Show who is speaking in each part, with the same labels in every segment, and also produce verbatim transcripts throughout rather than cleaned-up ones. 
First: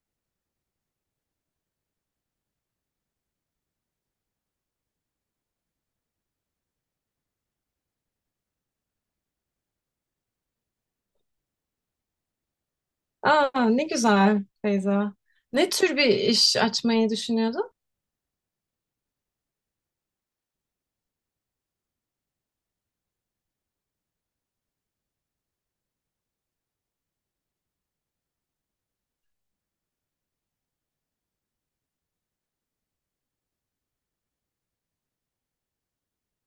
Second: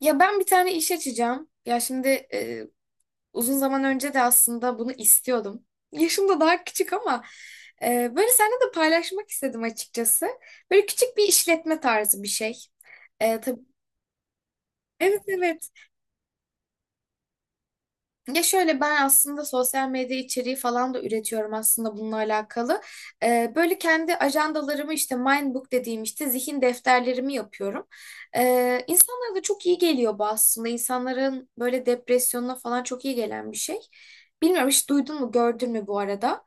Speaker 1: Ya ben bir tane iş açacağım. Ya şimdi e, uzun zaman önce de aslında bunu istiyordum. Yaşım da daha küçük ama e, böyle seninle de paylaşmak istedim açıkçası. Böyle küçük bir işletme tarzı bir şey. E, tabii,
Speaker 2: Aa, ne güzel Feyza.
Speaker 1: evet
Speaker 2: Ne
Speaker 1: evet.
Speaker 2: tür bir iş açmayı düşünüyordun?
Speaker 1: Ya şöyle ben aslında sosyal medya içeriği falan da üretiyorum aslında bununla alakalı. Ee, böyle kendi ajandalarımı işte Mindbook dediğim işte zihin defterlerimi yapıyorum. Ee, insanlara da çok iyi geliyor bu aslında. İnsanların böyle depresyonuna falan çok iyi gelen bir şey. Bilmiyorum hiç duydun mu gördün mü bu arada?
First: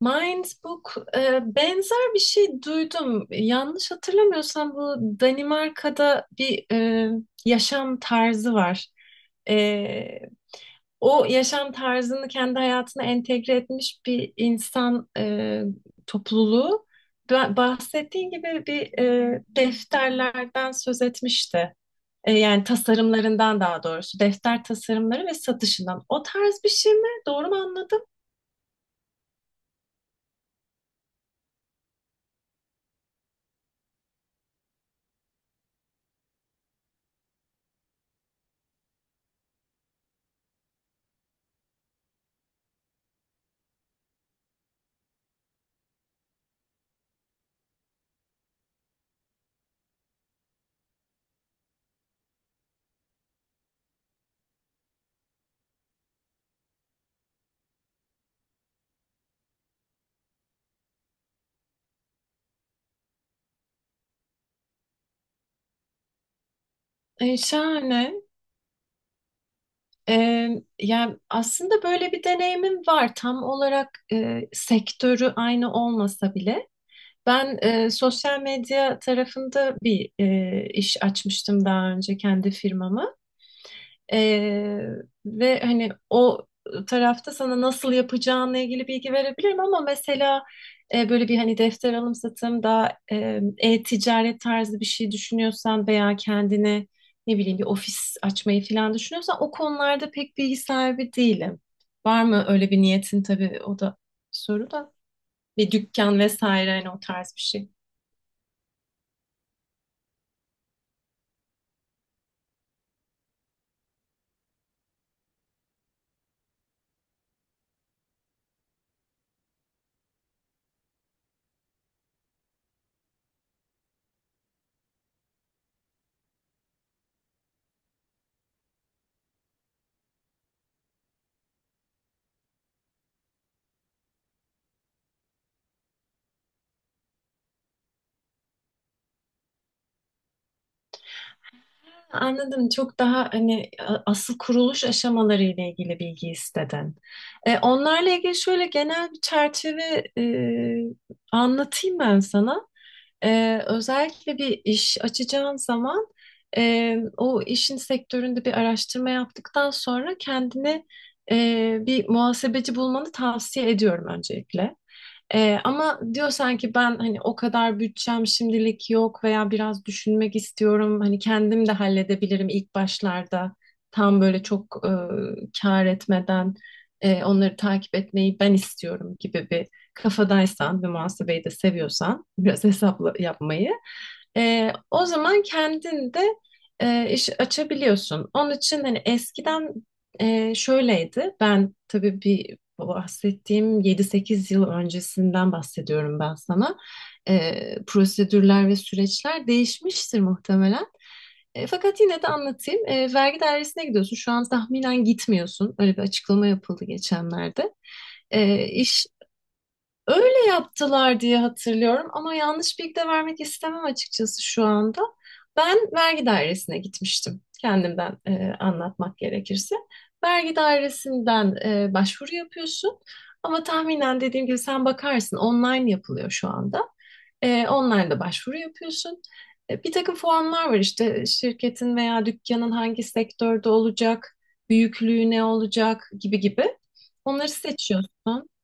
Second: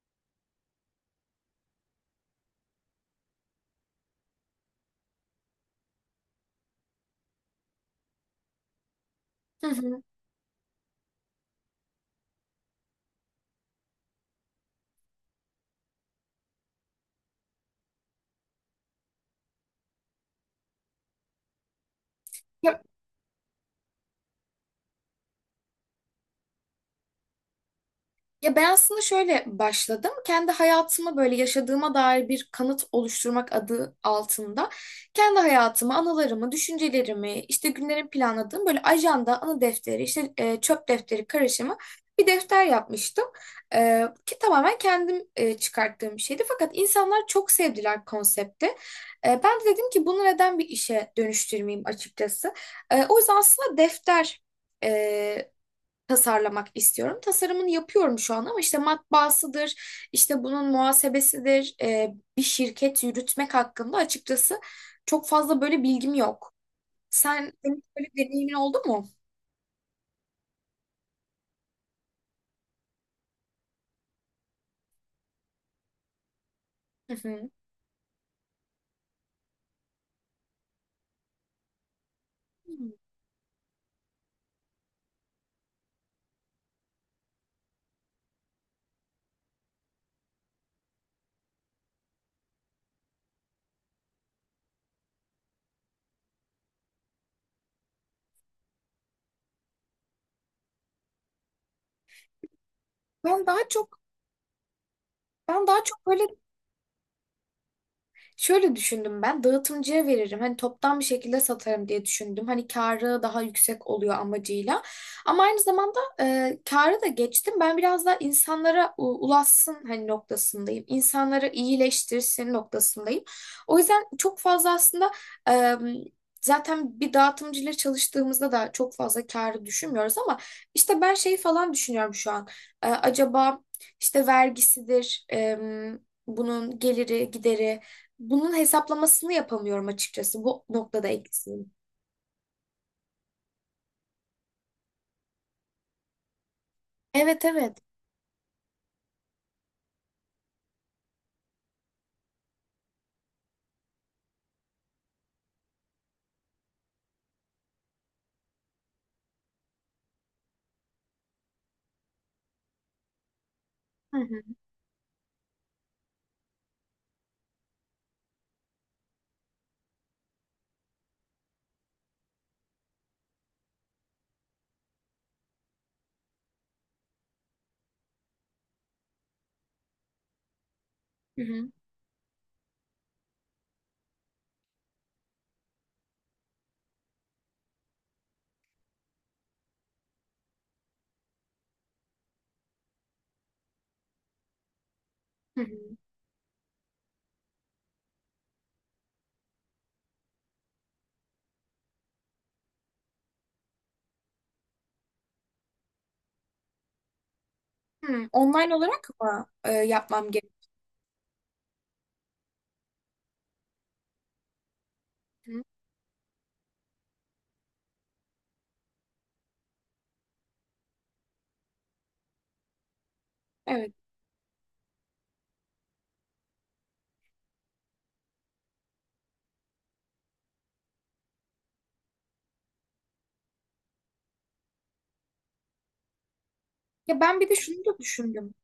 Speaker 2: Mindbook e, benzer bir şey duydum. Yanlış hatırlamıyorsam bu Danimarka'da bir e, yaşam tarzı var.
Speaker 1: Hı hı.
Speaker 2: E, O yaşam tarzını kendi hayatına entegre etmiş bir insan e, topluluğu. Ba- Bahsettiğin gibi bir e, defterlerden söz etmişti. E, yani
Speaker 1: Ya
Speaker 2: tasarımlarından daha doğrusu defter tasarımları ve satışından. O tarz bir şey mi? Doğru mu anladım?
Speaker 1: Ya ben aslında şöyle başladım. Kendi hayatıma böyle yaşadığıma dair bir kanıt oluşturmak adı altında kendi hayatımı, anılarımı, düşüncelerimi, işte günlerimi planladığım böyle ajanda, anı defteri, işte e, çöp defteri karışımı bir defter yapmıştım. E, ki tamamen kendim e, çıkarttığım bir şeydi. Fakat insanlar çok sevdiler konsepti. E, ben de dedim ki bunu neden bir işe dönüştürmeyeyim açıkçası. E, o yüzden aslında defter e, tasarlamak istiyorum. Tasarımını yapıyorum şu an ama işte matbaasıdır, işte bunun muhasebesidir, e, bir şirket yürütmek hakkında açıkçası çok fazla böyle bilgim yok.
Speaker 2: E,
Speaker 1: Sen senin böyle
Speaker 2: şahane.
Speaker 1: bir deneyimin oldu mu?
Speaker 2: E, Yani aslında böyle bir deneyimim var. Tam olarak e, sektörü aynı olmasa bile.
Speaker 1: Hı hı.
Speaker 2: Ben e, sosyal medya tarafında bir e, iş açmıştım daha önce kendi firmama. Ee, Ve hani o tarafta sana nasıl yapacağınla ilgili bilgi verebilirim ama mesela e, böyle bir hani defter alım satım daha e, e-ticaret tarzı bir şey düşünüyorsan veya kendine ne bileyim bir ofis açmayı falan düşünüyorsan o konularda pek bilgi sahibi değilim. Var mı öyle bir niyetin,
Speaker 1: Ben
Speaker 2: tabii
Speaker 1: daha
Speaker 2: o da
Speaker 1: çok
Speaker 2: soru da,
Speaker 1: ben
Speaker 2: bir
Speaker 1: daha çok
Speaker 2: dükkan
Speaker 1: böyle
Speaker 2: vesaire hani o tarz bir şey.
Speaker 1: Şöyle düşündüm ben dağıtımcıya veririm. Hani toptan bir şekilde satarım diye düşündüm. Hani karı daha yüksek oluyor amacıyla. Ama aynı zamanda e, karı da geçtim. Ben biraz daha insanlara u- ulaşsın hani noktasındayım. İnsanları iyileştirsin noktasındayım. O yüzden çok fazla aslında e, zaten bir dağıtımcıyla çalıştığımızda da çok fazla karı düşünmüyoruz ama işte ben şey falan düşünüyorum şu an. E, acaba işte vergisidir, e, bunun geliri, gideri bunun hesaplamasını yapamıyorum açıkçası. Bu noktada eksiğim.
Speaker 2: Anladım. Çok daha hani a- asıl kuruluş aşamaları ile ilgili bilgi istedin.
Speaker 1: Evet
Speaker 2: E,
Speaker 1: evet.
Speaker 2: onlarla ilgili şöyle genel bir çerçeve e, anlatayım ben sana. E, özellikle bir iş açacağın zaman e, o işin sektöründe bir araştırma yaptıktan sonra kendine e, bir muhasebeci bulmanı tavsiye ediyorum
Speaker 1: Hı hı.
Speaker 2: öncelikle. Ee, ama diyor sanki ben hani o kadar bütçem şimdilik yok veya biraz düşünmek istiyorum. Hani kendim de halledebilirim ilk başlarda. Tam böyle çok e, kâr etmeden e, onları takip etmeyi ben istiyorum gibi bir kafadaysan ve
Speaker 1: Hı
Speaker 2: muhasebeyi de
Speaker 1: hı.
Speaker 2: seviyorsan biraz hesapla yapmayı. e, o zaman kendin de e, iş açabiliyorsun. Onun için hani eskiden e, şöyleydi. Ben tabii bir, bu bahsettiğim yedi sekiz yıl öncesinden
Speaker 1: Hı hı.
Speaker 2: bahsediyorum ben sana. Ee, prosedürler ve süreçler değişmiştir muhtemelen. E, fakat yine de anlatayım. E, vergi dairesine gidiyorsun. Şu an tahminen gitmiyorsun. Öyle bir açıklama yapıldı geçenlerde.
Speaker 1: Hı,
Speaker 2: E,
Speaker 1: online
Speaker 2: iş
Speaker 1: olarak mı e, yapmam
Speaker 2: Öyle
Speaker 1: gerekiyor?
Speaker 2: yaptılar diye hatırlıyorum ama yanlış bilgi de vermek istemem açıkçası şu anda.
Speaker 1: Hı,
Speaker 2: Ben vergi dairesine gitmiştim. Kendimden e, anlatmak gerekirse. Vergi dairesinden e, başvuru yapıyorsun. Ama
Speaker 1: evet.
Speaker 2: tahminen dediğim gibi sen bakarsın, online yapılıyor şu anda. E, online'da başvuru yapıyorsun. E, bir takım formlar var, işte şirketin veya dükkanın hangi sektörde olacak, büyüklüğü ne olacak gibi gibi.
Speaker 1: Ya ben bir
Speaker 2: Onları
Speaker 1: de şunu da
Speaker 2: seçiyorsun.
Speaker 1: düşündüm.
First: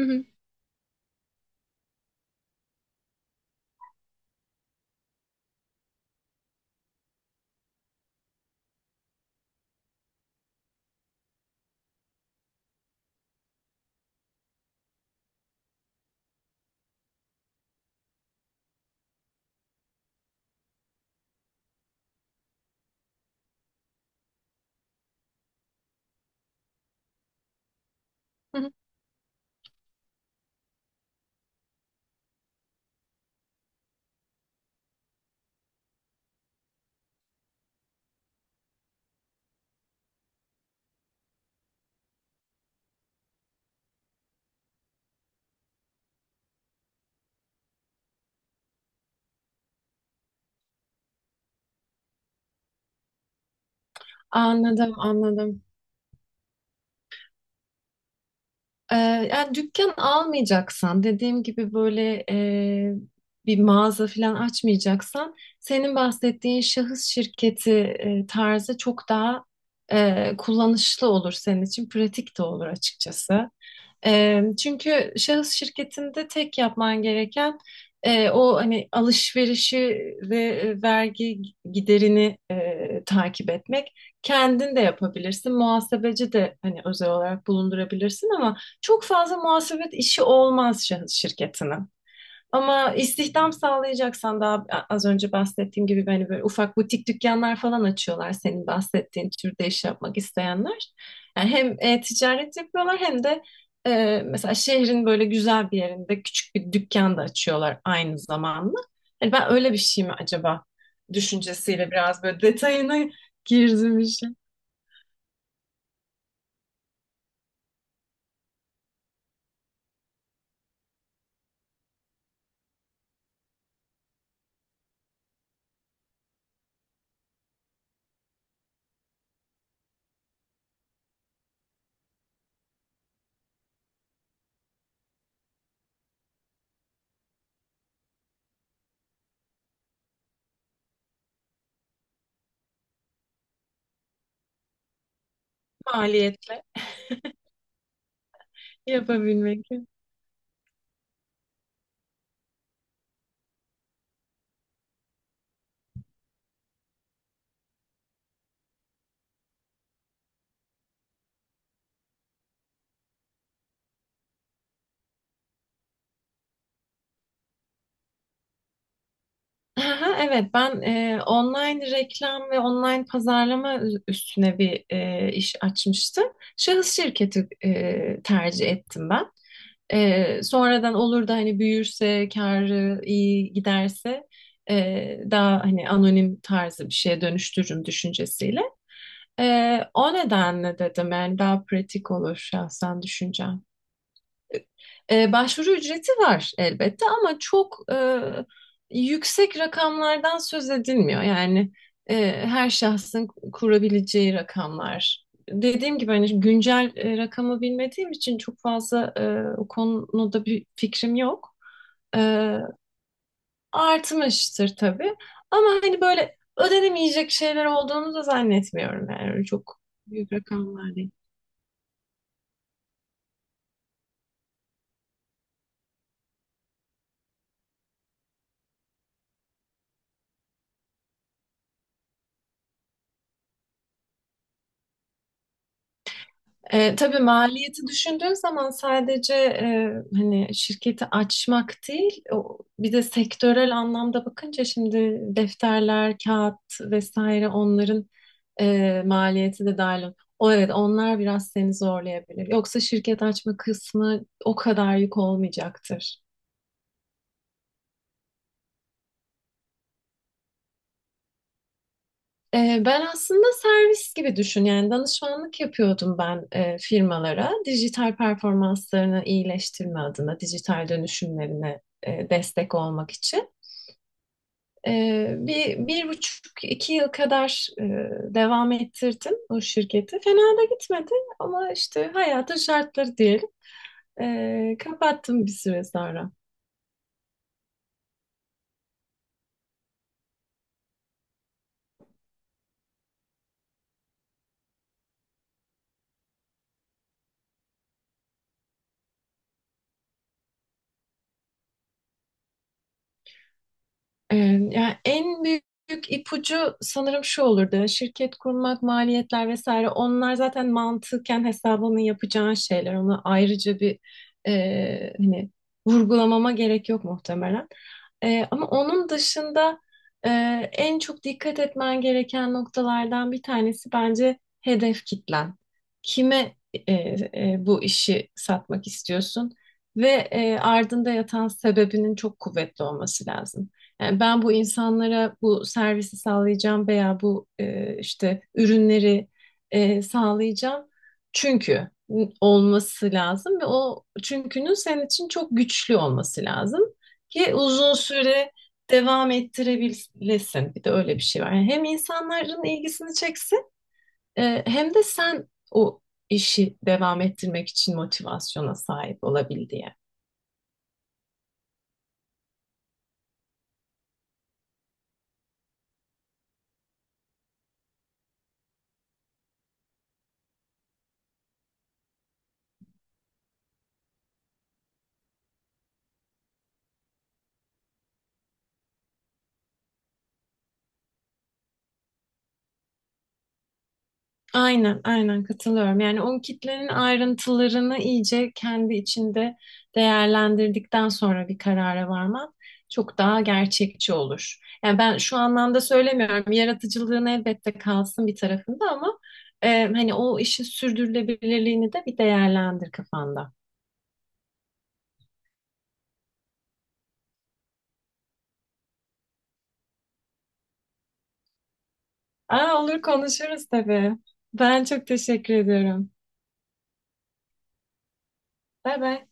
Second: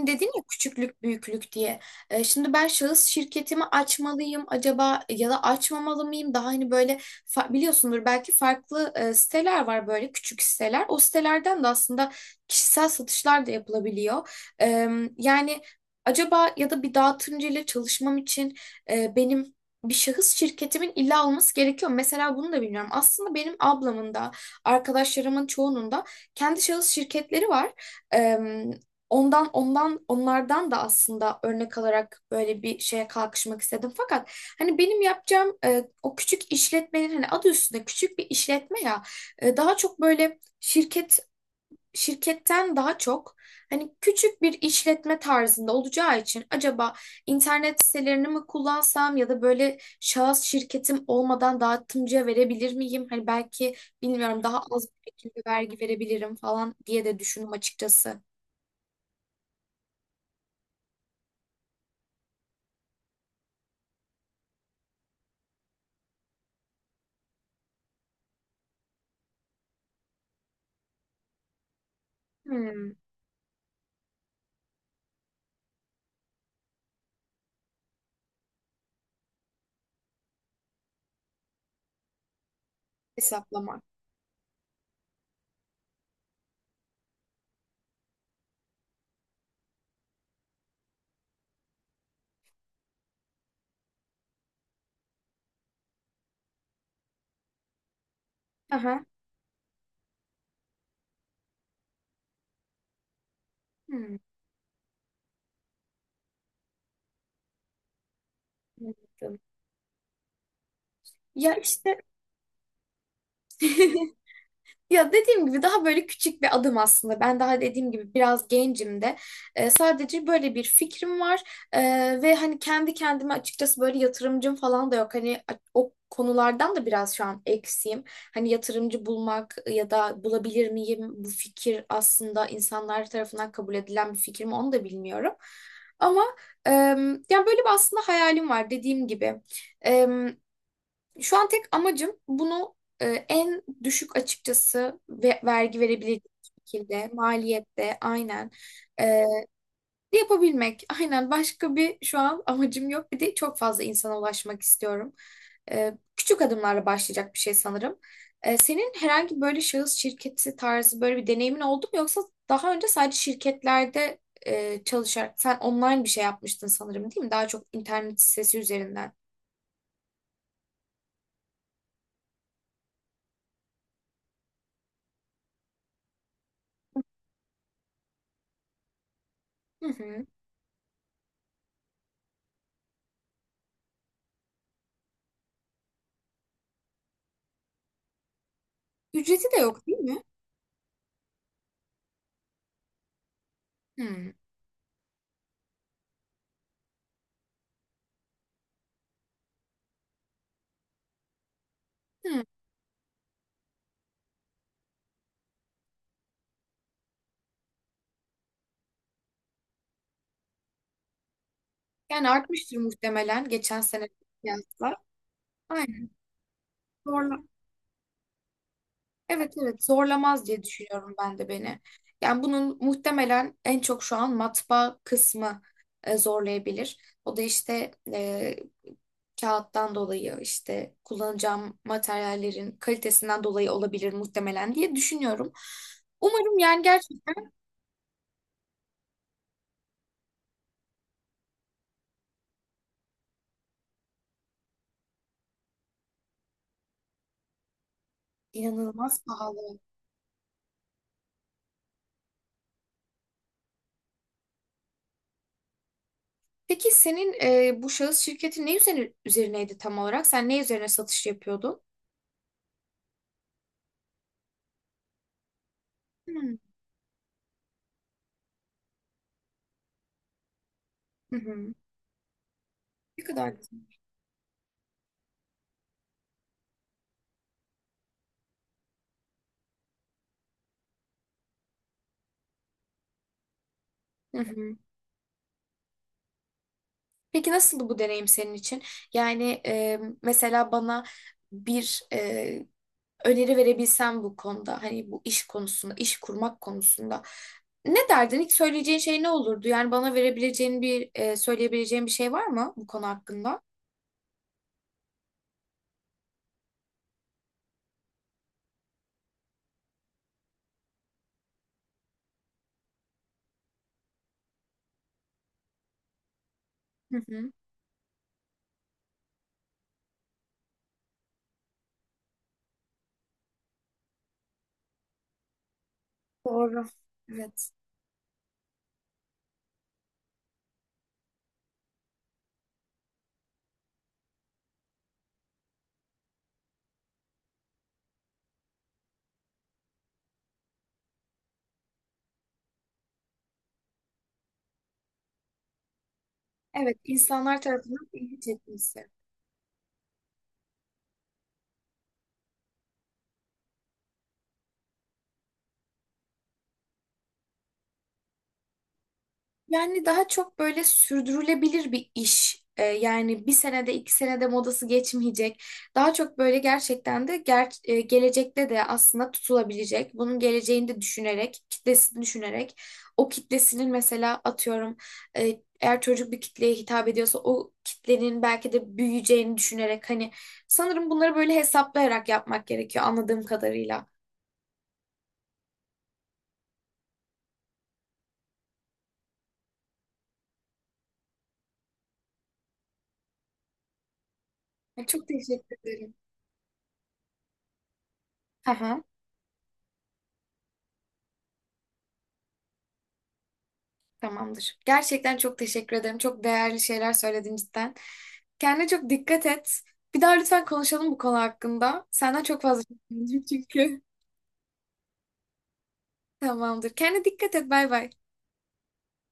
Speaker 2: Hı hı.
Speaker 1: dedin ya küçüklük büyüklük diye. E, şimdi ben şahıs şirketimi açmalıyım acaba ya da açmamalı mıyım? Daha hani böyle fa- biliyorsundur belki farklı e, siteler var böyle küçük siteler. O sitelerden de aslında kişisel satışlar da yapılabiliyor. E, Yani acaba ya da bir dağıtımcı ile çalışmam için e, benim bir şahıs şirketimin illa olması gerekiyor mu? Mesela bunu da bilmiyorum. Aslında benim ablamın da arkadaşlarımın çoğunun da kendi şahıs şirketleri var. Ondan ondan onlardan da aslında örnek alarak böyle bir şeye kalkışmak istedim. Fakat hani benim yapacağım e, o küçük işletmenin hani adı üstünde küçük bir işletme ya e, daha çok böyle şirket şirketten daha çok hani küçük bir işletme tarzında olacağı için acaba internet sitelerini mi kullansam ya da böyle şahıs şirketim olmadan dağıtımcıya verebilir miyim? Hani belki bilmiyorum daha az
Speaker 2: Anladım,
Speaker 1: bir şekilde
Speaker 2: anladım.
Speaker 1: vergi verebilirim falan diye de düşündüm açıkçası.
Speaker 2: Ee, yani dükkan almayacaksan, dediğim gibi böyle e, bir mağaza falan açmayacaksan, senin bahsettiğin şahıs şirketi e, tarzı çok daha e, kullanışlı olur senin için, pratik de olur
Speaker 1: Hmm.
Speaker 2: açıkçası. E, çünkü şahıs şirketinde tek yapman gereken e, o hani alışverişi ve e, vergi giderini e, takip
Speaker 1: Hesaplamak.
Speaker 2: etmek. Kendin de yapabilirsin. Muhasebeci de hani özel olarak bulundurabilirsin ama çok fazla muhasebet işi olmaz şahıs şirketinin. Ama istihdam sağlayacaksan, daha az önce bahsettiğim gibi hani böyle ufak butik dükkanlar falan açıyorlar senin
Speaker 1: Aha.
Speaker 2: bahsettiğin türde iş yapmak isteyenler. Yani hem e, ticaret yapıyorlar hem de
Speaker 1: Hmm,
Speaker 2: e, mesela şehrin böyle güzel bir yerinde küçük bir dükkan da açıyorlar aynı zamanda. Hani
Speaker 1: anladım.
Speaker 2: ben öyle bir şey mi acaba
Speaker 1: Ya
Speaker 2: düşüncesiyle
Speaker 1: işte.
Speaker 2: biraz böyle detayına girdim işin,
Speaker 1: Ya dediğim gibi daha böyle küçük bir adım aslında. Ben daha dediğim gibi biraz gencim de. Ee, sadece böyle bir fikrim var. Ee, Ve hani kendi kendime açıkçası böyle yatırımcım falan da yok. Hani a- o konulardan da biraz şu an eksiğim. Hani yatırımcı bulmak ya da bulabilir miyim, bu fikir aslında insanlar tarafından kabul edilen bir fikir mi, onu da bilmiyorum. Ama em, yani böyle bir aslında hayalim var dediğim gibi. Şu an tek amacım bunu e, en düşük açıkçası ve vergi verebilecek
Speaker 2: maliyetle
Speaker 1: şekilde, maliyette aynen e,
Speaker 2: yapabilmek.
Speaker 1: yapabilmek. Aynen, başka bir şu an amacım yok. Bir de çok fazla insana ulaşmak istiyorum. E, küçük adımlarla başlayacak bir şey sanırım. E, senin herhangi böyle şahıs şirketi tarzı böyle bir deneyimin oldu mu? Yoksa daha önce sadece şirketlerde e, çalışarak sen online bir şey yapmıştın sanırım değil mi? Daha çok internet sitesi üzerinden.
Speaker 2: Aha, Evet, ben e, online reklam ve online pazarlama ü- üstüne bir e, iş açmıştım. Şahıs şirketi e, tercih ettim ben.
Speaker 1: Hı hı.
Speaker 2: E, sonradan olur da hani büyürse, karı iyi giderse e, daha hani anonim tarzı bir şeye dönüştürürüm düşüncesiyle.
Speaker 1: Ücreti de
Speaker 2: E,
Speaker 1: yok değil
Speaker 2: o
Speaker 1: mi?
Speaker 2: nedenle dedim, yani daha pratik olur şahsen düşüncem.
Speaker 1: Hı.
Speaker 2: E, başvuru ücreti var elbette ama çok e, yüksek rakamlardan söz edilmiyor. Yani e,
Speaker 1: Hı.
Speaker 2: her şahsın kurabileceği rakamlar. Dediğim gibi hani güncel e, rakamı bilmediğim için çok fazla e, o konuda bir fikrim yok. E,
Speaker 1: Yani artmıştır muhtemelen geçen sene
Speaker 2: artmıştır
Speaker 1: kıyasla.
Speaker 2: tabii. Ama hani
Speaker 1: Aynen.
Speaker 2: böyle ödenemeyecek
Speaker 1: Zorla.
Speaker 2: şeyler olduğunu da zannetmiyorum, yani
Speaker 1: Evet
Speaker 2: çok
Speaker 1: evet,
Speaker 2: büyük
Speaker 1: zorlamaz diye
Speaker 2: rakamlar değil.
Speaker 1: düşünüyorum ben de beni. Yani bunun muhtemelen en çok şu an matbaa kısmı e, zorlayabilir. O da işte e, kağıttan dolayı, işte kullanacağım materyallerin kalitesinden dolayı olabilir muhtemelen diye düşünüyorum. Umarım yani
Speaker 2: E, tabii
Speaker 1: gerçekten
Speaker 2: maliyeti düşündüğün zaman, sadece e, hani şirketi açmak değil, o, bir de sektörel anlamda bakınca şimdi defterler, kağıt vesaire onların e,
Speaker 1: inanılmaz
Speaker 2: maliyeti
Speaker 1: pahalı.
Speaker 2: de dahil. O evet, onlar biraz seni zorlayabilir. Yoksa şirket açma kısmı o kadar yük olmayacaktır.
Speaker 1: Peki senin e, bu şahıs şirketi ne üzerine, üzerineydi tam olarak? Sen ne üzerine satış yapıyordun?
Speaker 2: Ee, Ben aslında servis gibi düşün, yani danışmanlık yapıyordum ben
Speaker 1: Hmm.
Speaker 2: e, firmalara, dijital performanslarını iyileştirme adına dijital
Speaker 1: Hı hı.
Speaker 2: dönüşümlerine e, destek olmak
Speaker 1: Ne kadar
Speaker 2: için.
Speaker 1: güzel.
Speaker 2: Ee, bir, bir buçuk iki yıl kadar e, devam ettirdim o şirketi, fena da gitmedi ama işte hayatın şartları diyelim.
Speaker 1: Hı hı.
Speaker 2: Ee, kapattım bir süre sonra.
Speaker 1: Peki nasıldı bu deneyim senin için? Yani e, mesela bana bir e, öneri verebilsen bu konuda, hani bu iş konusunda, iş kurmak konusunda ne derdin? İlk söyleyeceğin şey ne olurdu? Yani bana verebileceğin bir, e, söyleyebileceğin bir şey var mı bu konu hakkında?
Speaker 2: Ee, Yani en büyük ipucu sanırım şu olurdu. Şirket kurmak, maliyetler vesaire, onlar zaten mantıken hesabını yapacağın şeyler. Ona ayrıca bir e, hani vurgulamama gerek yok
Speaker 1: Hı hı.
Speaker 2: muhtemelen. Ee, ama onun dışında e, en çok dikkat etmen gereken noktalardan bir tanesi bence hedef kitlen. Kime e,
Speaker 1: Doğru.
Speaker 2: e,
Speaker 1: Evet.
Speaker 2: bu işi satmak istiyorsun ve e, ardında yatan sebebinin çok kuvvetli olması lazım. Yani, ben bu insanlara bu servisi sağlayacağım veya bu e, işte ürünleri e, sağlayacağım. Çünkü olması lazım ve o çünkünün senin için çok güçlü olması lazım.
Speaker 1: Evet,
Speaker 2: Ki
Speaker 1: insanlar
Speaker 2: uzun
Speaker 1: tarafından ilgi
Speaker 2: süre
Speaker 1: çekmesi.
Speaker 2: devam ettirebilesin. Bir de öyle bir şey var. Yani hem insanların ilgisini çeksin e, hem de sen o işi devam ettirmek için motivasyona sahip olabil diye.
Speaker 1: Yani daha çok böyle sürdürülebilir bir iş. Ee, yani bir senede iki senede modası geçmeyecek. Daha çok böyle gerçekten de ger- e, gelecekte de aslında tutulabilecek. Bunun geleceğini de düşünerek, kitlesini düşünerek. O kitlesinin mesela atıyorum e, eğer çocuk bir kitleye hitap ediyorsa o kitlenin belki de büyüyeceğini düşünerek, hani sanırım bunları böyle hesaplayarak yapmak gerekiyor anladığım kadarıyla.
Speaker 2: Aynen, aynen katılıyorum. Yani o kitlenin ayrıntılarını iyice kendi içinde değerlendirdikten sonra bir karara varman çok daha gerçekçi olur. Yani
Speaker 1: Yani
Speaker 2: ben
Speaker 1: çok
Speaker 2: şu
Speaker 1: teşekkür
Speaker 2: anlamda
Speaker 1: ederim.
Speaker 2: söylemiyorum, yaratıcılığın elbette kalsın bir tarafında ama e, hani o işin sürdürülebilirliğini de bir değerlendir kafanda.
Speaker 1: Tamamdır. Gerçekten çok teşekkür ederim. Çok değerli şeyler söyledin cidden. Kendine çok dikkat et. Bir daha lütfen konuşalım bu konu hakkında. Senden çok fazla
Speaker 2: Aa,
Speaker 1: şey
Speaker 2: olur,
Speaker 1: öğrendim
Speaker 2: konuşuruz
Speaker 1: çünkü.
Speaker 2: tabii. Ben çok teşekkür ediyorum.
Speaker 1: Tamamdır. Kendine dikkat et. Bay bay.
Speaker 2: Bay bay.